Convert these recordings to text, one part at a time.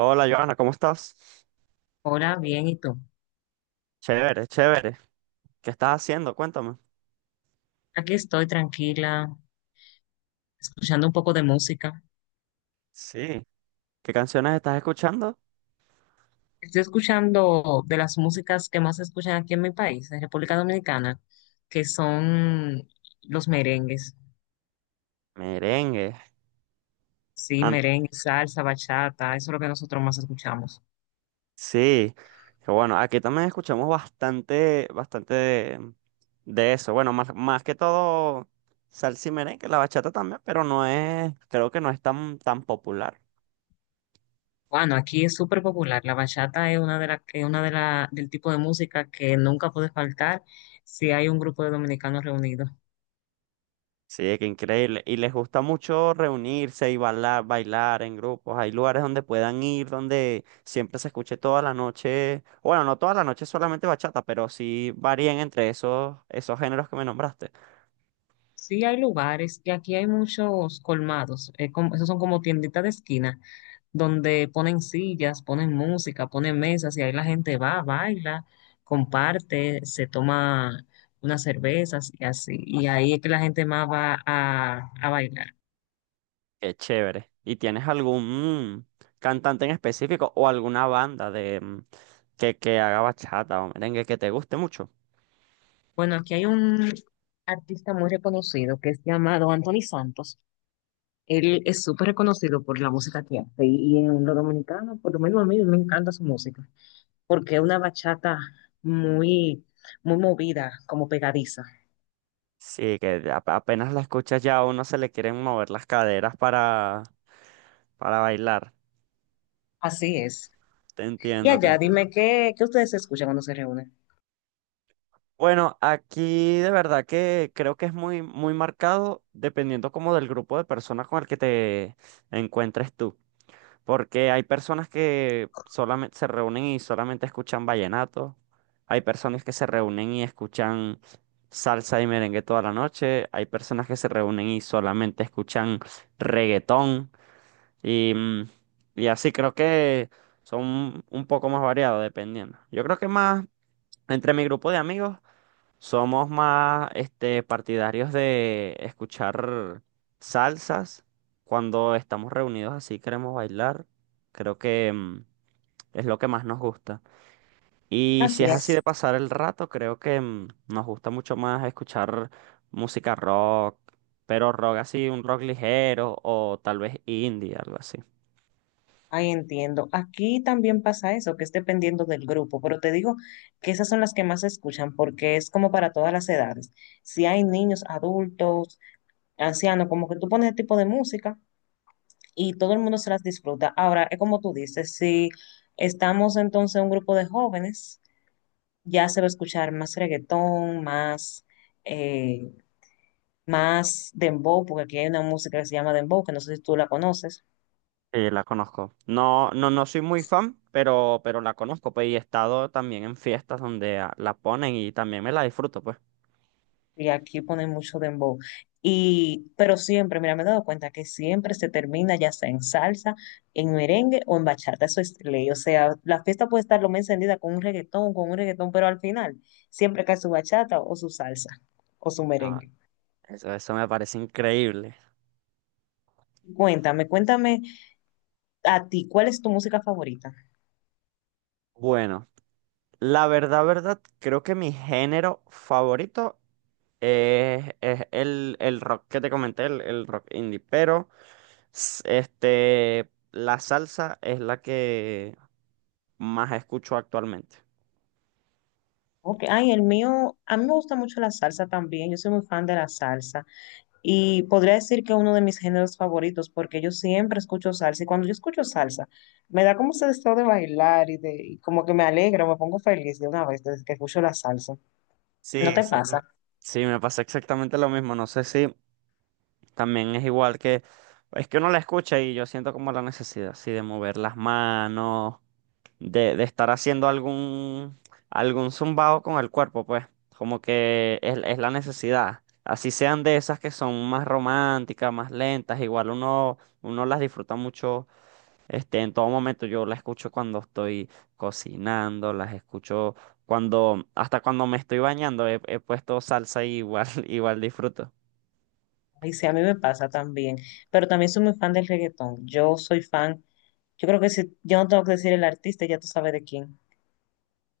Hola, Joana, ¿cómo estás? Hola, bien, ¿y tú? Chévere, chévere. ¿Qué estás haciendo? Cuéntame. Aquí estoy tranquila, escuchando un poco de música. Sí. ¿Qué canciones estás escuchando? Estoy escuchando de las músicas que más se escuchan aquí en mi país, en República Dominicana, que son los merengues. Merengue. Sí, Ant- merengue, salsa, bachata, eso es lo que nosotros más escuchamos. Sí. Que bueno, aquí también escuchamos bastante, bastante de eso. Bueno, más, más que todo salsa y merengue, la bachata también, pero no es, creo que no es tan popular. Bueno, aquí es súper popular. La bachata es una del tipo de música que nunca puede faltar si hay un grupo de dominicanos reunidos. Sí, qué increíble. Y les gusta mucho reunirse y bailar en grupos. Hay lugares donde puedan ir, donde siempre se escuche toda la noche. Bueno, no toda la noche solamente bachata, pero sí varían entre esos géneros que me nombraste. Sí, hay lugares y aquí hay muchos colmados. Esos son como tienditas de esquina donde ponen sillas, ponen música, ponen mesas y ahí la gente va, baila, comparte, se toma unas cervezas y así. Y ahí es que la gente más va a bailar. Qué chévere. ¿Y tienes algún cantante en específico o alguna banda de que haga bachata o merengue que te guste mucho? Bueno, aquí hay un artista muy reconocido que es llamado Anthony Santos. Él es súper reconocido por la música que hace y en lo dominicano, por lo menos a mí me encanta su música, porque es una bachata muy, muy movida, como pegadiza. Sí, apenas la escuchas ya a uno se le quieren mover las caderas para bailar. Así es. Te Y entiendo, te allá, dime entiendo. Qué ustedes escuchan cuando se reúnen. Bueno, aquí de verdad que creo que es muy marcado dependiendo como del grupo de personas con el que te encuentres tú. Porque hay personas que solamente se reúnen y solamente escuchan vallenato. Hay personas que se reúnen y escuchan salsa y merengue toda la noche. Hay personas que se reúnen y solamente escuchan reggaetón. Y, mm, y así creo que son un poco más variados dependiendo. Yo creo que más entre mi grupo de amigos. Somos más este, partidarios de escuchar salsas cuando estamos reunidos así, queremos bailar. Creo que es lo que más nos gusta. Y si Así es así es. de pasar el rato, creo que nos gusta mucho más escuchar música rock, pero rock así, un rock ligero o tal vez indie, algo así. Ahí entiendo. Aquí también pasa eso, que es dependiendo del grupo, pero te digo que esas son las que más se escuchan porque es como para todas las edades. Si hay niños, adultos, ancianos, como que tú pones ese tipo de música y todo el mundo se las disfruta. Ahora, es como tú dices, si estamos entonces un grupo de jóvenes, ya se va a escuchar más reggaetón, eh, más dembow, porque aquí hay una música que se llama dembow, que no sé si tú la conoces. Sí, la conozco. No soy muy fan, pero la conozco, pues, y he estado también en fiestas donde la ponen y también me la disfruto, pues. Y aquí ponen mucho dembow. Y pero siempre, mira, me he dado cuenta que siempre se termina ya sea en salsa, en merengue o en bachata. Eso es ley. O sea, la fiesta puede estar lo más encendida con un reggaetón, pero al final siempre cae su bachata o su salsa o su No, merengue. Eso me parece increíble. Cuéntame, cuéntame a ti, ¿cuál es tu música favorita? Bueno, la verdad, creo que mi género favorito el rock que te comenté, el rock indie, pero este, la salsa es la que más escucho actualmente. Ok, ay, el mío, a mí me gusta mucho la salsa también. Yo soy muy fan de la salsa. Y podría decir que uno de mis géneros favoritos, porque yo siempre escucho salsa y cuando yo escucho salsa, me da como ese estado de bailar y como que me alegra, me pongo feliz de una vez desde que escucho la salsa. ¿No Sí, te sí, me, pasa? sí, me pasa exactamente lo mismo. No sé si también es igual es que uno la escucha y yo siento como la necesidad, sí, de mover las manos. De estar haciendo algún zumbado con el cuerpo, pues, como que es la necesidad. Así sean de esas que son más románticas, más lentas, igual uno las disfruta mucho, este, en todo momento. Yo las escucho cuando estoy cocinando, las escucho cuando, hasta cuando me estoy bañando, he puesto salsa y igual, igual disfruto. Y sí, a mí me pasa también, pero también soy muy fan del reggaetón. Yo soy fan, yo creo que si yo no tengo que decir el artista, ya tú sabes de quién.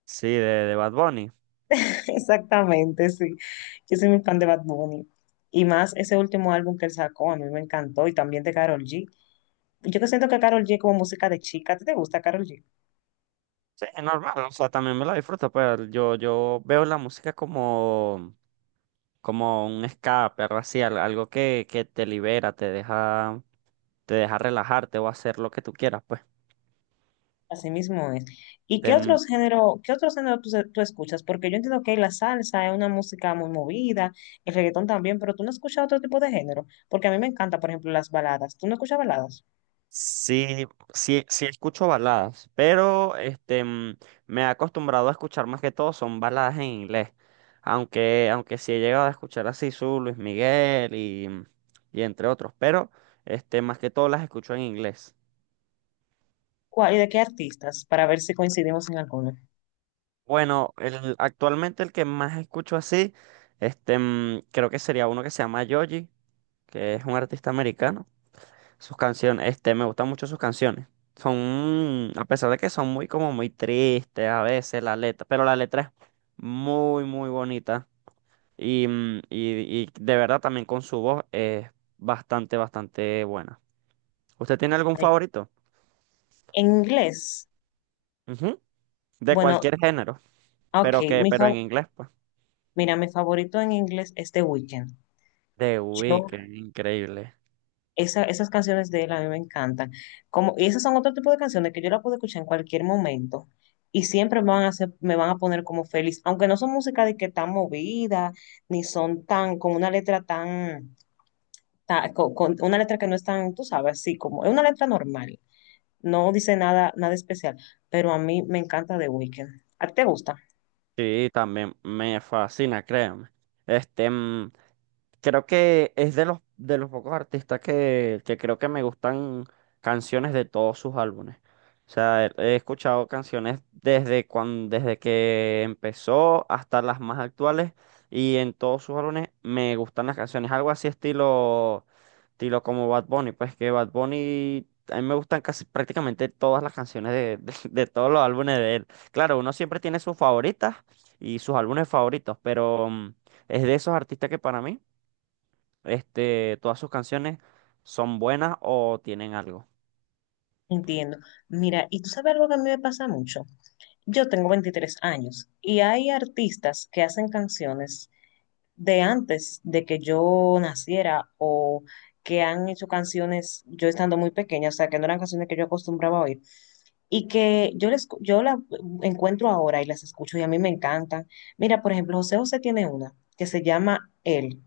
Sí, de Bad Bunny. Exactamente, sí. Yo soy muy fan de Bad Bunny. Y más ese último álbum que él sacó, a mí me encantó, y también de Karol G. Yo que siento que Karol G es como música de chica, ¿a ti te gusta Karol G? Sí, es normal, o sea, también me la disfruto, pero yo veo la música como como un escape, algo así, algo que te libera, te deja relajarte o hacer lo que tú quieras, pues. Así mismo es. ¿Y qué Em, otros género, tú escuchas? Porque yo entiendo que la salsa es una música muy movida, el reggaetón también, pero tú no escuchas otro tipo de género. Porque a mí me encanta, por ejemplo, las baladas. ¿Tú no escuchas baladas? sí, sí escucho baladas, pero este, me he acostumbrado a escuchar más que todo son baladas en inglés, aunque sí he llegado a escuchar así su Luis Miguel y, y entre otros, pero este, más que todo las escucho en inglés. ¿Cuál, y de qué artistas? Para ver si coincidimos en alguno. Bueno, actualmente el que más escucho así, este, creo que sería uno que se llama Yoji que es un artista americano. Sus canciones, este, me gustan mucho sus canciones. Son, a pesar de que son muy como muy tristes a veces la letra, pero la letra es muy bonita. Y de verdad también con su voz es bastante buena. ¿Usted tiene algún Ay, favorito? en inglés, Ujú. De bueno, cualquier género, ok, pero en inglés, pues. mira, mi favorito en inglés es The Weeknd. The Yo Weeknd, increíble. Esa- esas canciones de él a mí me encantan. Como, y esas son otro tipo de canciones que yo la puedo escuchar en cualquier momento y siempre me van a hacer, me van a poner como feliz, aunque no son música de que tan movida, ni son tan, con una letra tan, una letra que no es tan, tú sabes, así como, es una letra normal, no dice nada, nada especial, pero a mí me encanta The Weeknd. ¿A ti te gusta? Sí, también me fascina, créanme. Este, mm, Creo que es de de los pocos artistas que creo que me gustan canciones de todos sus álbumes. O sea, he escuchado canciones desde que empezó hasta las más actuales y en todos sus álbumes me gustan las canciones. Algo así estilo como Bad Bunny. Pues que Bad Bunny, a mí me gustan casi prácticamente todas las canciones de todos los álbumes de él. Claro, uno siempre tiene sus favoritas y sus álbumes favoritos, pero es de esos artistas que para mí... Este, todas sus canciones son buenas o tienen algo. Entiendo. Mira, y tú sabes algo que a mí me pasa mucho. Yo tengo 23 años y hay artistas que hacen canciones de antes de que yo naciera o que han hecho canciones yo estando muy pequeña, o sea, que no eran canciones que yo acostumbraba a oír y que yo la encuentro ahora y las escucho y a mí me encantan. Mira, por ejemplo, José José tiene una que se llama Él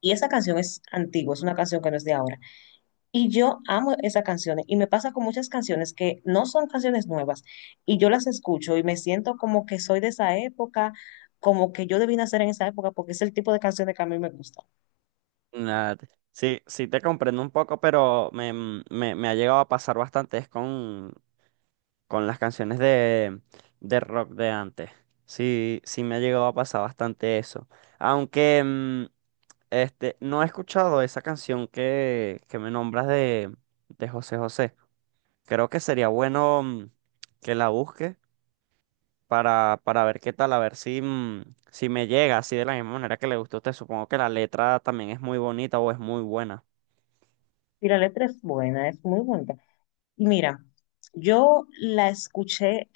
y esa canción es antigua, es una canción que no es de ahora y yo amo esas canciones y me pasa con muchas canciones que no son canciones nuevas y yo las escucho y me siento como que soy de esa época, como que yo debí nacer en esa época porque es el tipo de canciones que a mí me gusta. Nada, te- sí, sí te comprendo un poco, pero me ha llegado a pasar bastante es con las canciones de rock de antes. Sí, sí me ha llegado a pasar bastante eso. Aunque este, no he escuchado esa canción que me nombras de José José. Creo que sería bueno que la busques para ver qué tal, a ver si, si me llega así de la misma manera que le gustó a usted. Supongo que la letra también es muy bonita o es muy buena. Y la letra es buena, es muy bonita. Y mira, yo la escuché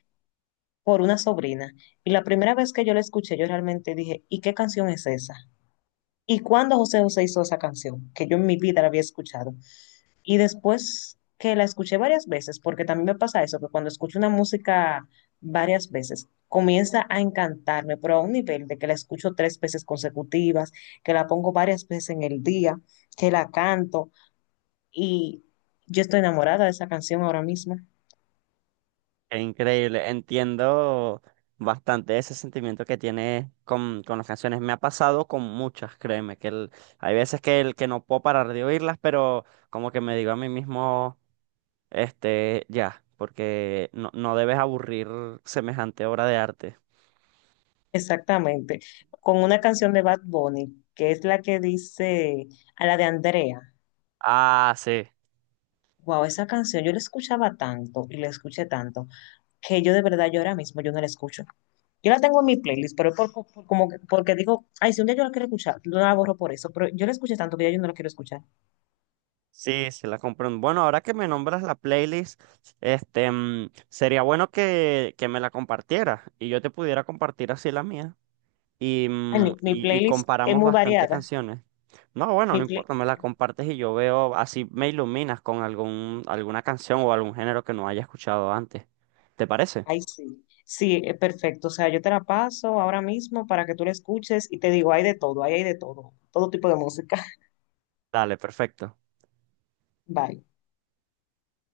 por una sobrina y la primera vez que yo la escuché yo realmente dije, ¿y qué canción es esa? ¿Y cuándo José José hizo esa canción? Que yo en mi vida la había escuchado. Y después que la escuché varias veces, porque también me pasa eso, que cuando escucho una música varias veces, comienza a encantarme, pero a un nivel de que la escucho 3 veces consecutivas, que la pongo varias veces en el día, que la canto y yo estoy enamorada de esa canción ahora mismo. Es increíble, entiendo bastante ese sentimiento que tiene con las canciones. Me ha pasado con muchas, créeme, hay veces que no puedo parar de oírlas, pero como que me digo a mí mismo, este, ya, porque no debes aburrir semejante obra de arte. Exactamente, con una canción de Bad Bunny, que es la que dice a la de Andrea. Ah, sí. Wow, esa canción yo la escuchaba tanto y la escuché tanto que yo de verdad yo ahora mismo yo no la escucho. Yo la tengo en mi playlist, pero porque digo, ay, si un día yo la quiero escuchar, no la borro por eso, pero yo la escuché tanto que ya yo no la quiero escuchar. Sí, sí la compré. Bueno, ahora que me nombras la playlist, este, sería bueno que me la compartieras y yo te pudiera compartir así la mía Ay, mi y playlist es comparamos muy bastante variada. canciones. No, bueno, Mi no play, importa, me la compartes y yo veo, así me iluminas con algún, alguna canción o algún género que no haya escuchado antes. ¿Te parece? Ay, sí. Sí, perfecto. O sea, yo te la paso ahora mismo para que tú la escuches y te digo, hay de todo, ahí hay de todo, todo tipo de música. Dale, perfecto. Bye.